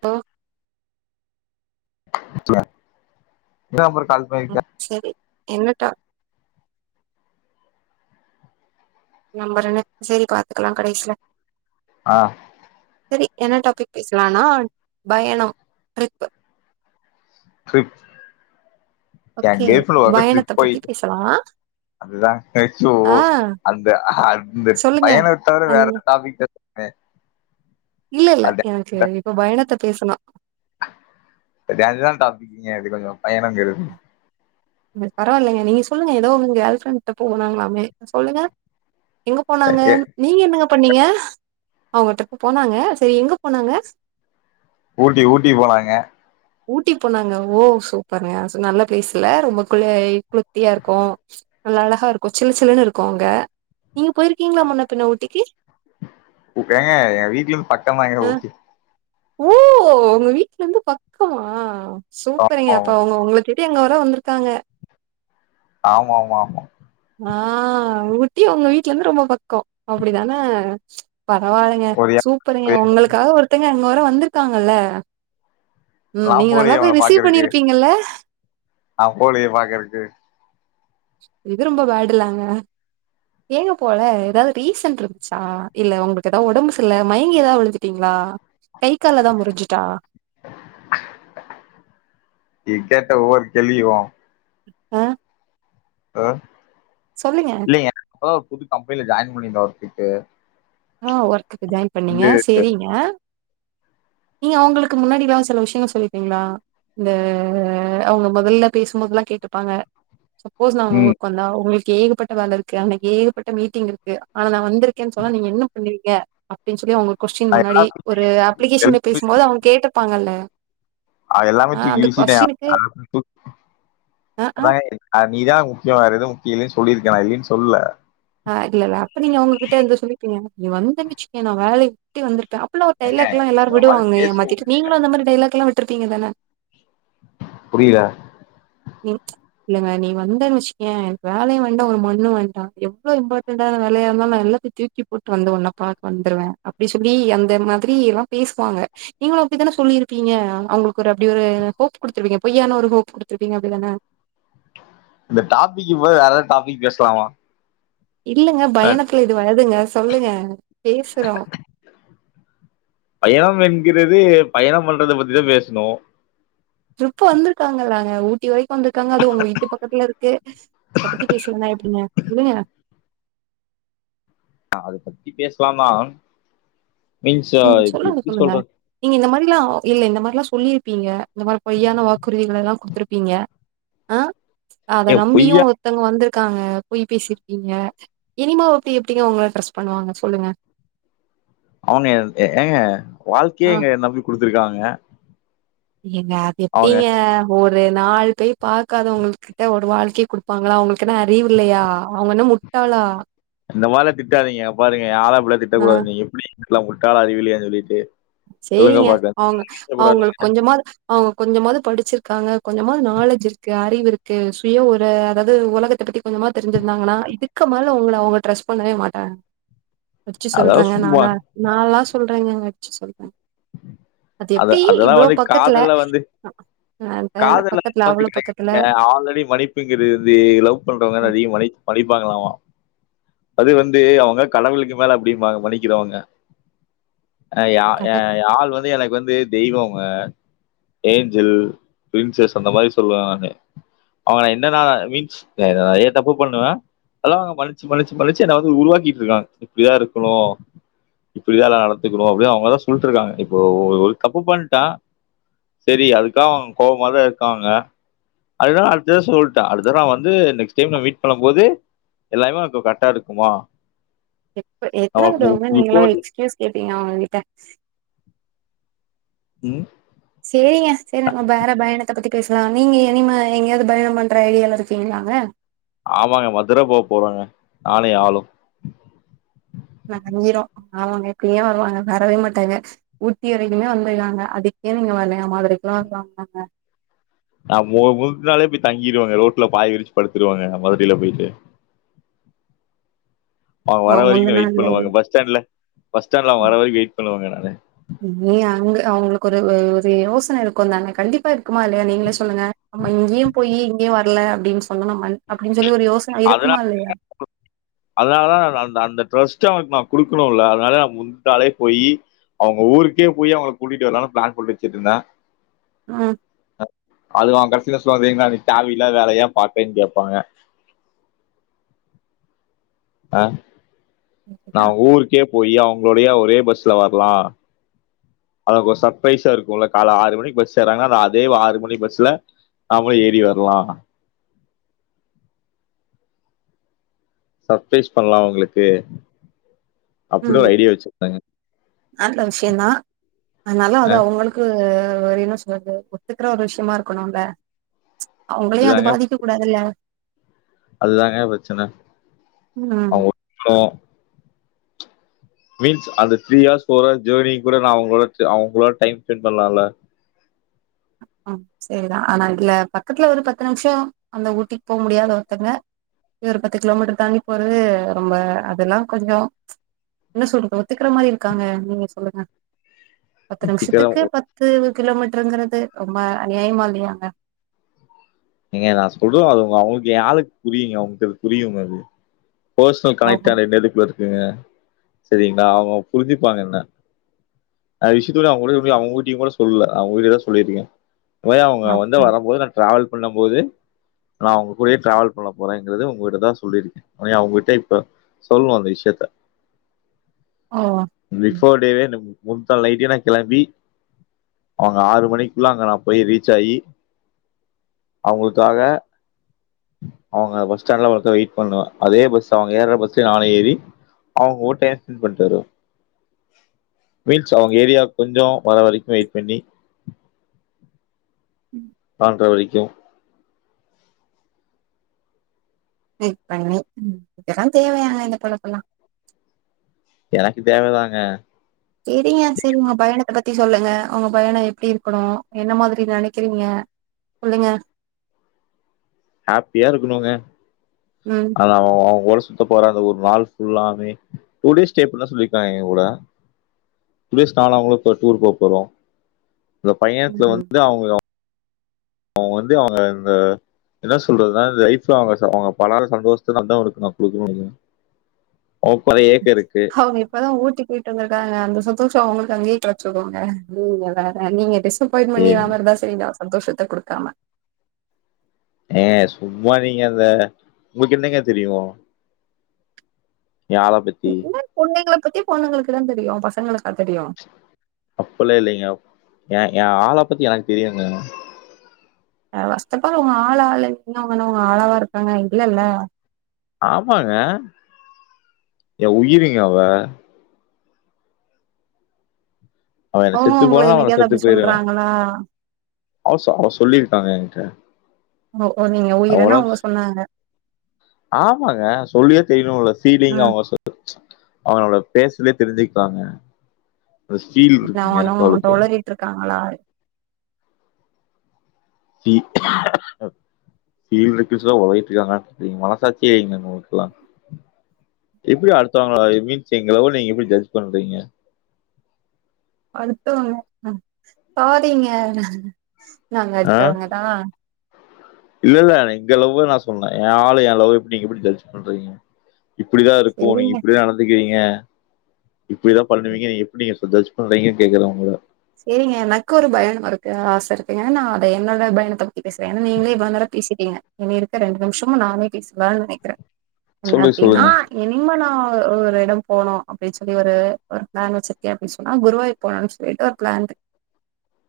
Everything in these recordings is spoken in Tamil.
பா [unintelligible] நா இந்தாபர் [unintelligible] ம் சேரி என்னட்டா நம்பர்ன்னு செரி பாத்துக்கலாம் கடேசிலே ஆஹ் சரி என்ன டாபிக் பேசலானா பயணம் ட்ரிப்பு ட்ரிப் என் ஓகே கேர்ள் ஃபிரெண்ட்டோட ஒரு தடவை ட்ரிப் பயணத்த போயி பத்தி பேசலா அதுதான் சோ ஆ அந்த அந்த சொல்லுங்க பயணத்தை தவிர அந் வேற டாபிக் [unintelligible] இல்லே இல்லேஎனக்கு இப்ப பயணத்தை பேசலாம் அ அதுதான் டாப்பிக்கீங்க அது கொஞ்சம் பயணம்ங்கது பரவாயில்லைங்க நீங்க சொல்லுங்க ஏதோ உங்க கேர்ள் ஃப்ரெண்டிட்ட போகணாங்களாமே சொல்லுங்க எங்க போனாங்க நீங்க என்னங்க பண்ணீங்க அவங்க ட்ரிப்பு போனாங்க சரி எங்கே போனாங்க ஊட்டி ஊட்டி போனாங்க ஊட்டி போனாங்க ஓ சூப்பர்ங்கேஅது நல்ல பிளேஸ்அல்ல ரொம்ப க்குளை [unintelligible] புத்தியா இருக்கும் நல்லா அழகா இருக்கும் சில் சில்லுன்னு இருக்கும் அங்க நீங்க போயிருக்கீங்களா முன்னே பின்ன ஊட்டிக்கு ஏங்க ஏ வீட்லேந் பக்கமாங்க அ ஓகே ஓ உங்க வீட்லேந்து பக்கமா சூப்பருங்க ஆமா அப்பா அவுங்க உங்ககே டி அங்க வர வந்துர்க் காங்க ஆமா ஆமா ஆமா ஆ ஊட்டி அவுங்க வீட்லருந்து ரொம்ப பக் கோ அப்டிதானே பரவால்லைங்க ஒரு சூப்பருங்க உங்களுக்காக ஒருத்தங்க ங்க வர வந்திருக்காங்கல்ல ம் நா நீங்க நல்லா போலியே போய் அவங்க ரிசீவ் பாக்குறக்கு பண்ணிருப்பீங்கல்ல நா போலியே பாக்கறக்கு இது ரொம்ப பேடுல்லாங்க ஏங்க போல ஏதாவ்து ரீசன்ட்ருந்துச்சா இல்ல உங்களுக்கு ஏதாவ்து ஒடம்பு சர்ல்ல மயங்கி ஏதாவ்து விழுதுட்டீங்களா கை கால் எதா முறிஞ்சுட்டா நீ கேட்ட ஒவ்வொரு கெள்வியூ ஆ ஆ சொல்லுங்க இல்லங் இப்பதா ஒரு புது கம்பெனில ஜாயின் [unintelligible] அவ்கிட்டே ஆ ஒர்க்குக்கு ஜாயின் பண்ணீங்க செரீங்க நீங்க அவங்க்ளுக்கு முன்னாடிதா சில விஷ்யங்கள் சொல்லிப்பீங்ளா இந்த அவங்க மொதல்ல பேசும்போதுல்லா கேட்டுப்பாங்க சப்போஸ் நா ஒங்கூர்கொந்தா உங்கள்க் கேகப்பட்ட வேலருக்கு அன்னேக்கு ஏகப்பட்ட மீட்டிங் இருக்கு ஆனா நா வந் துருக்கே சொன்னா நீங்க என்னப் பீங்க அப்டின் சொல்லி அவுங்க கொஸ்டின் முன்னாடி ஒரு அப்ளிகேஷன்ல பேசும்போது அவுங்க கேட்டுப்பாங்கல்ல அதெல்லாமே தூக்கி வீசிட்டே [inaudible] கொஸ்டினுக்கு ஆ ஆ அதாங்க நீ தா முக்கியோ வேறெதுவு இல்லேன் சொல்லியிருக்கேனா இல்லேன் சொல்ல அது எலா ப நீங்க அவங்கக்கிட்ட எந்த சொல்லிப்பீங்க நீ வந்தேன் வச்சிக்க நா வேலய விட்டு வந்திருப்பே அப் ப்புலா ஏங்க டைலாக் லா எல்லாரூ இந்த மாதிரி விடுவாங்க ஏமாத்திட்டு பேசுவோம் நீங்ளூ அந்த மாரி டைலாக் லா விட் ட்ருப்பீங்க தானே புரில இ இல்லங்க நீ வந்தன்னு வச்சுக்கயே வேலையூ வேண்டா ஒரு மண்ணூ வேண்டா எவ்ளோ இம்பார்ட்டன்டான வேலயா இருந்தாலு நா எல்லாத்தையூ தூக்கி போட்டு வந்து உன்ன பாக்க வந்துருவே அப்டி சொல்லி அந்த மாத்ரி எல்லா பேசுவாங்க நீங்களூ அப்டி தானே சொல்லிருப்பீங்க அவங்க்ளுக்கு ஒரு அப்டி ஒரு ஹோப் குடுத்துருப்பீங்க பொய்யான ஒரு ஹோப் குடு த்ருப்பீங்க அப்டிதானே இந்த டாபிக்கு போயி வேற எதா டாபிக் பேசலாமா இல்லங்க பயணத்துல இது வளதுங்க சொல்லுங்க பேசுறோ பயணம் என்கிறது பயணம் பண்றத பத்திதா பேசுனு இப்ப வந்துருக்காங்களாங்க ஊட்டி வரைக் ப்ப வந்துர்க்காங்க அது உங்க வீட்டு பக்கத்துல இருக்கு அத பத்தி பேசலனா எப்டிங்க சொல்லுங்க அ அத பத்தி பேசலா தா ம் சொல்லுங்க சொல்லுங்க நீங்க இந்த மாரிலா இல்ல இந்த மாரிலா சொல்லிருக் ப்பீங்க இந்த மாரி பொய்யான வாக்குறுதிகளெல்லா குடுத்துருப்பீங்க ஆ ஏ அத நம்பியு பொய்யா ஒருத்தவங்க வந்துரு க்காங்க பொய் பேசிருப்பிங்க இனிமா எப்டி எப்டிங்க உங்கள ட்ரஸ்ட் பண்ணுவாங்க சொல்லுங்க [unintelligible] ஏங்க ஆ வாழ்க்கயே எங்க என்ன நம்பி குடுத்துருக்காங்க ஏங்க அது எப்டிங்க ஒரு நாள் பேய் பாக்காதவங்கள்க்கிட்ட ஒரு வாழ்க்கய குடுப்பாங்களா அவங்களுக் கு என்ன அறிவு இல்லயா அவங்கென்னா முட் ட்டாளா இந்த மாரிலா திட்டாதீங்க பாருங்க ஆள இப்புலா ஆ. திட்டக்கூடாது நீங்க எப்டி எல்லா முட்டாளா அறிவில்லையானு சொல்லிட்டு சொல்லுங்க சேரிங்க பாக்க அவங்க திட்டக்கூடாது அவங்ளுக்கு கொஞ்சமாது அவங் கொஞ்சமாவது படிச்சிருக்காங்க கொஞ்சமாது நாலேஜ் இருக்கு அறிவுருக் க்கு சுய ஒரு அதாவது உலகத்த பத்தி கொஞ்சமா தெரிஞ்சிருந்தாங்கன்னா இதுக்கு மேல உங்கள அவுங்க ட்ரஸ்ட் பண்ணவே மாட்டாங்க அடிச்சு அதாவது சொல்றேங்க சும்மா நால நா‌லா சொல்றேங்கங்க அச்சு சொல்றே அது அத எப்டி அதெல்லாம் இவ்ளோ வந்து பக்கத்துல வந்து அ அ காதல்ல பக்கத்துல அவ்ளோ பக்கத்துல [inaudible] ஆல்ரெடி மன்னிப்புங்கிறது வந்து லவ் பண்றவங்க நெறைய மனி மன்னிப்பாங்கலாமா அது வந்து அவுங்க கடவுளுக்கு மேல அப்டிம்பாங்க மன்னிக்குறவங்க ஆ ஏ கட ஏ ஆள் வந்து எனக் வந்து தெய்வோங்க ஏஞ்சல் ப்ரின்சஸ் அந்த மாரி சொல்லுவே நானு ஆனா என்னனா மீன்ஸ் நெறைய தப்பு பண்ணுவே அதெல்லா மன்னிச் மன்னிச்சு மன்னிச்சு என்ன வந்து உருவாக்கிட்டு இருக்காங்க இப்டிதா இருக்கணு இப்டிதா நா நடந்துக்கணு அப்டினு அவுங்கதா சொல்ட்டுருக்காங்க இப்போ ஒரு தப்பு பண்ணிட்டா செரி அதுக்காக அவுங்க கோபமா தா இருக்காங்க அதுதா அடுத்ததே சொல்ட்டே அடுத்தலா வந்து நெக்ஸ்ட் டைம் நா மீட் பண்ணும் போது எல்லாமே கரெக்ட்டா இருக்குமா எப்ப எத்தன அவ- தடவங்க இப்போ நீங்களு வந்து- எக்ஸ்கீயூஸ் கேப்பீங்க அவுங்ககிட்ட ம் செரிங்க சேர் நம்ம பேற பயணத்தப் பத்தி பேஸ்லா நீங்க எனிம எங்யாவ்து பயண பண்ற ஐடியால இருக்கீங்களாங்க ஆமாங்க மதுர போ போறோங்க நானு ஏ ஆளு வெளங்கிரு ஆமாங்க இப்ப ஏ வருவாங்க வரவே மாட்டாங்க ஊட்டி வரக்குமே ஒன் வே தாங்க அதுக்கே நீங்க வரலயாமா மதுரைக்லா [unintelligible] அ மு மூணு நாளே போய் தங்கிருவங்க ரோட்ல பாய் விரிச்சு படுத்துருவங்க மதுரைல போய்ட்டு அவுங்க அ வர வரக்கு முந்த நா வெயிட் நாள்லயே பண்ணுவங்க பஸ் ஸ்டாண்ட்ல பஸ் ஸடாண்ட்ல அவுங்க வர ம். வரக்கு வெய்ட் பண்ணுவங்க நா நீ அங்க அவங்களுக்கு ஒரு ஒரு யோசன இருக்குந்தான கண்டிப்பா இரு க்குமா இல்லயா நீங்களே சொல்லுங்க இங்யு போய் இங்யு வர்ல டின் சொன்ன நம்ம அப்டின் அதனால அதனால தா அந்த அந்த ட்ரஸ்ட் அவுங்ளுக்கு நா குடுக்குணுல அதனால நா முந்தாலே போயி அவுங்க ஊருக்கே போய் அவுங்கள கூட்டிட்டு வரலானு ப்ளான் போட்டு வச்சுட்டுருந்தே ம் அது அவுங் கட் சில [unintelligible] தேவ் இல்லாத வேலய ஏ பாத்தேன் கேப்பாங்க அ நா‌ ஓகேடா. ஊருக்கே போயி அவுங்ளோடய ஒரே பஸ்ல வர்லா அவளுக்கு ஒரு சர்ப்ரைஸா இருக்குல கால ஆறு மணிக்கு பஸ் ஏறாங்கன்னா நா அதே ஆறு மணி பஸ்ல நாம்ளு ஏறி வர்லா சர்ப்ரைஸ் பண்லா அவுங்ளுக்கு ம் நல்ல விஷ்யோ தா ஆனாலு அது ஆ அவுங்களுக்கு என்ன சொல்றது ஒத்துக்கற ஒரு விஷ்யமா இருக்கணுல அவுங்களையு‌ அது இதுதாங்க பாதிக்க கூடாதுல்ல அதுதாங்க ப்ரச்சன ம் அவ்ங்க மீன்ஸ் அந்த த்ரீ யர்ஸ் ஜர்னி கூட நா அவங்களோட அவங்களோட டைம் ஸ்பெண்ட் பண்லால ம் சரிதா ஆனா இதுல பக்கத்துல ஒரு பத்து நிம்ஷோ அந்த ஊட்டிக் போக முடியாத ஒத்தங்க இ ஒரு பத்து கிலோமீட்டர் தாண்டி போறது ரொம்ப அதல்லா கொஞ்சோ என்ன சொல்ற ஒத்துக்ற மாரி இருக்காங்க நீங்க சொல்லுங்க பத்து சீக்கிரம் நிம்ஷத்துக்கு பத்து கிலோமீட்ருங்குறது ரொம்ப அநியாயமா இல்லயாங்க ஏங்க நா சொல்றே அதுங்க அவங்களுக்கு யாருக்கு புரியுங்க அவங்களுக்கு புரியு அது பர்ஸ்னல் கனைட் அவங்க [unintelligible] இரு சரிங்களா அவங்க புரிஞ்சிப்பாங்க என்ன அ விஷ்யத்த அவங்க கூட சொல்லி அவங்க வீட்டையும் கூட சொல்லல அவங்க வீட்ட தா சொல்லியிருக்கே யா அவ்ங்க வந்து ம். வரும்போது நா ட்ராவல் பண்ணம்போது நா அவ்ங்க கூடே ட்ராவல் பண்ண போறங்கறது உங்ககிட்டதா சொல்லியிருக்கே அவங்ககிட்ட இப்ப சொல்லணு அந்த விஷயத்த ஓ ம். ஃபிபோர் டேவே முன தா லைட்டே நா களம்பி அவங்க ஆறு மணிக்குள்ள அங்க நா போய் ரீச் ஆகி அவங்களுக்காக அவ்ங்க பஸ் ஸ்டாண்ட்ல ஒரு வெயிட் பண்ணுவ அதே பஸ் அவுங்க ஏற பஸ்லய நானு ஏறி அவங்க கூட டைம் ஸ்பெண்ட் பண்ணிட்டுவ மீன்ஸ் அவங்க ஏரியா கொஞ்ச வர வரிக்கும் வெயிட் பண்ணி அ தோழி ஃபேக் பண்ணி இதலெல்லா தேவையாங்க இந்த பழக்கல்லாம் எனக்கு தேவதாங்க செரிங்க செரிங்க உங்க பயணத்த பத்தி சொல்லுங்க உங்க பயணம் எப்பிடி இருக்கணும் என்ன மாதிரி நனைக்கிறீங்க சொல்லுங்க ஹாப்பியா இருக்கனுங்க ம் ஆனா அவ ஒரு லூஸ் சுத்த போற அந்த ஒரு நாள் ஃபுல்லா மே டூ டேய்ஸ் ஸ்டே பண்ண சொல்லிருக்காங்க போல குளிர் ஸ்தானத்துக்கு டூர் போக போறோம் அந்த பையணத்துல ம் வந்து அவுங்க அவன் வந்து அவுங்க இந்த என்ன சொல்றதுனா லைஃப்ல அவுங்க பலான சந்தோஷத்த தான் இருக்கு நான் அவனுக்கு குடுக்கனும் அவுங்க இப்பதான் ஊட்டி போயிட்டு வந்திருக்காங்க அந்த புதுசா உங்களுக்காகவே களச்சுடுவாங்க துப்பரியும் பணி ஏ- அவர் தான் செய் சந்தோஷத்த குடுக்காம ஏ சும்மா நீங்க அந்த உங்களுக்கு என்னங்க தெரியும் யார பத்தி இப்பத்திய பொண்ணுங்களுக்கு தான் தெரியும் பசங்களுக்கா தெரியும் அப்பிடில்லாம் இல்லைங்க என் என் ஆள பத்தி எனக்கு தெரியுங்க ஆ பஸ்ட் அப்ப அவுங்க ஆளா ஆளு இன்னும்வங்கன்னா அவுங்க ஆளாவா இருக்காங்க இல்லல்ல ஆமாங்க என் உயிருங்க அவ அவ என்ன அவங்க செத்து உங்கள போன்னா அவள என்னைக்காவது செத்து அப்டி போயிருவேன் சொல்றாங்களா அவச அவ சொல்லிரு ட்டாங்க ஏ கிட்ட ஓ நீங்க அவுங்களா, உயிருன்னு அவங்க சொன்னாங்க ஆமாங்க சொல்லிதா தெரியணு இல்ல சீலிங் ம் அவங்க சொல் அவங்களோட ஃபேஸ்லே தெரிஞ்சிக்கலாங்க அத நா ஒன்னு ஒன்ட்ட ஒளறிட்டு இருக்காங்களா? ஃபீல் ஃபில் இருக்குனு சொன்னா உளறிட்டு இருக்காங்களானு சொல்றீங்க மனசாட்சியே இல்லங்க உங்களுக்குல்லா, எப்படி அடுத்தவங்க லவ்வ ஐ மீன்ஸ் எங்க லவ்வ நீங்க எப்படி ஜட்ஜ் பண்றீங்க அடுத்தவங்க ஸாரிங்க நாங்க ஆ அடுத்தவங்கதா இல்ல இல்ல எங்க லவ்வ நா சொன்ன எ ஆளு எ லவ் எப்டி நீங்க எப்டி ஜட்ஜ் பண்றீங்க இப்டிதா இருக்கு நீங்க செரிங்க இப்டிதா நடந்துக்கிறீங்க அ இப்டிதா பண்ணுவீங்க எப்டி நீங்க ஜட்ஜ் பண்றீங்கனு கேக்கற உங்கள சேரிங்க எனக்கு ஒரு பயணமா இருக்கு ஆச இருக்குங்க, நா அத என்னோட பயணத்த பத்தி பேசுற ஏன்னா நீங்களே இவ்ளோ நேரோ பேசிட்டீங்க இனி இருக்க ரெண்டு நிமிஷமு நானே பேசவானு நினைக்கிற என்ன சொல்லு அப்டின்னா சொல்லுங்க இனிமே நா ஒரு ஒரு இடம் போனு அப்டி சொல்லி ஒரு ஒரு பிளான் வச்சிருக்க அப்டி சொன்னா குருவாயூர் போலானு சொல்லிட்டு பிளான்ட்டு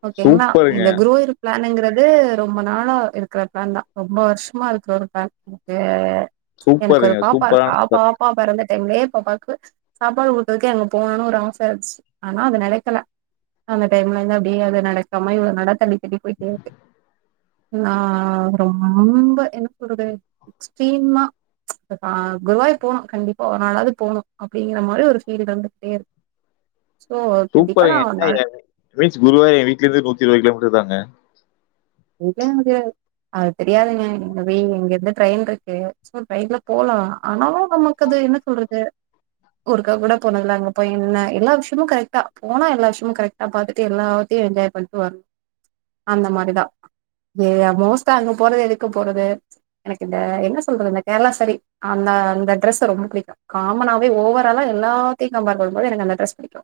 ஓகேங்ளா சூப்பருங்க இந்த குருவாயூர் பிளாங்றது இது ரொம்ப நாளா இருக்கிற பிளான் தா ரொம்ப வருஷமா இருக்குற ஒரு பிளான் த்தே எனக்கு ஒரு சூப்பருங்க பாப்பா இருக்கா சூப்பரான பாப்பா பிறந்திட் டைமுல்லோ பாபாக்கு சாப்பாடு குடுத்ததுக்கே அங்க போனுன்னு ஒரு ஆச இருந்திச்சி ஆனா அது நிலைக்கல அந்த டைம்ல இருந்து அப்டியே அது நடக்காம இவ்ள நடத்தமி இப்டி போய் பேசு நா ரொம்ப என்ன சொல்றது எக்ஸ்ட்ரீம்மா பா குருவாயூர் போனு கண்டிப்பா ஒரு நாளாவது போணு அப்டிங்கிற மாறி ஒரு ஃபீல் இருந்து கிட்டே இருக்கு சோ கண்டீப்பா நா ஒரு நாள் வேச் குருவாய எ வீட்ல இருந்து நூத்தி இருபது கிலோமீட்டர் தாங்க இல்ல அது அது தெரியாதுங்க இந்த வெய் இங்க இருந்து ட்ரெயின் இருக்கு சோ ட்ரெயின்ல போலா ஆனாலு நமக்கு அது என்ன சொல்றது ஒருக்க கூட போனதுல அங்க போய் என்ன எல்லா விஷயமும் கரெக்ட்டா போனா எல்லா விஷயமும் கரெக்ட்டா பாத்துட்டு எல்லாத்தியு என்ஜாய் பண்ட்டு வரணு அந்த மாறிதா ஏயா மோஸ்டா அங்க போறது எதுக்கு போறது எனக்கு இந்த என்ன சொல்றது இந்த கேரளா சரி அந்த அந்த டிரெஸ்சு ரொம்ப பிடிக்கு காமனாவே ஓவராலா எல்லாத்தையு கம்பார் பன்னு போது எனக்கு அந்த டிரெஸ் பிடிக்கு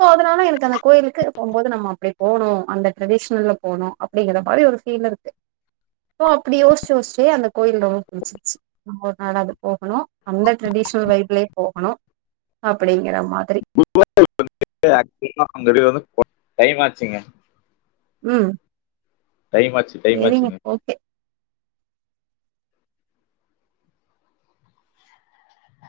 சோ அதனால எனக்கு அந்த கோயிலுக்கு போகும்போது நம்ம அப்டி போனு அந்த ட்ரெடிஷ்னல்ல போனோ அப்டிங்கரோ மாறி ஒரு பீல் இருக்கு ஓ அப்டி யோசிச்சு யோசிச்சே அந்த கோயில் ரொம்ப பிடிச்சிச்சி நம்ம ஒரு நாள் அது போகணு அந்த ட்ரெடிஷ்னல் வைப்ளே போகணு அப்டிங்கற மாற் [unintelligible] [unintelligible] டைமாச்சிங்க உம் டைம் ஆச்சி டைம் ஆச்சிங்க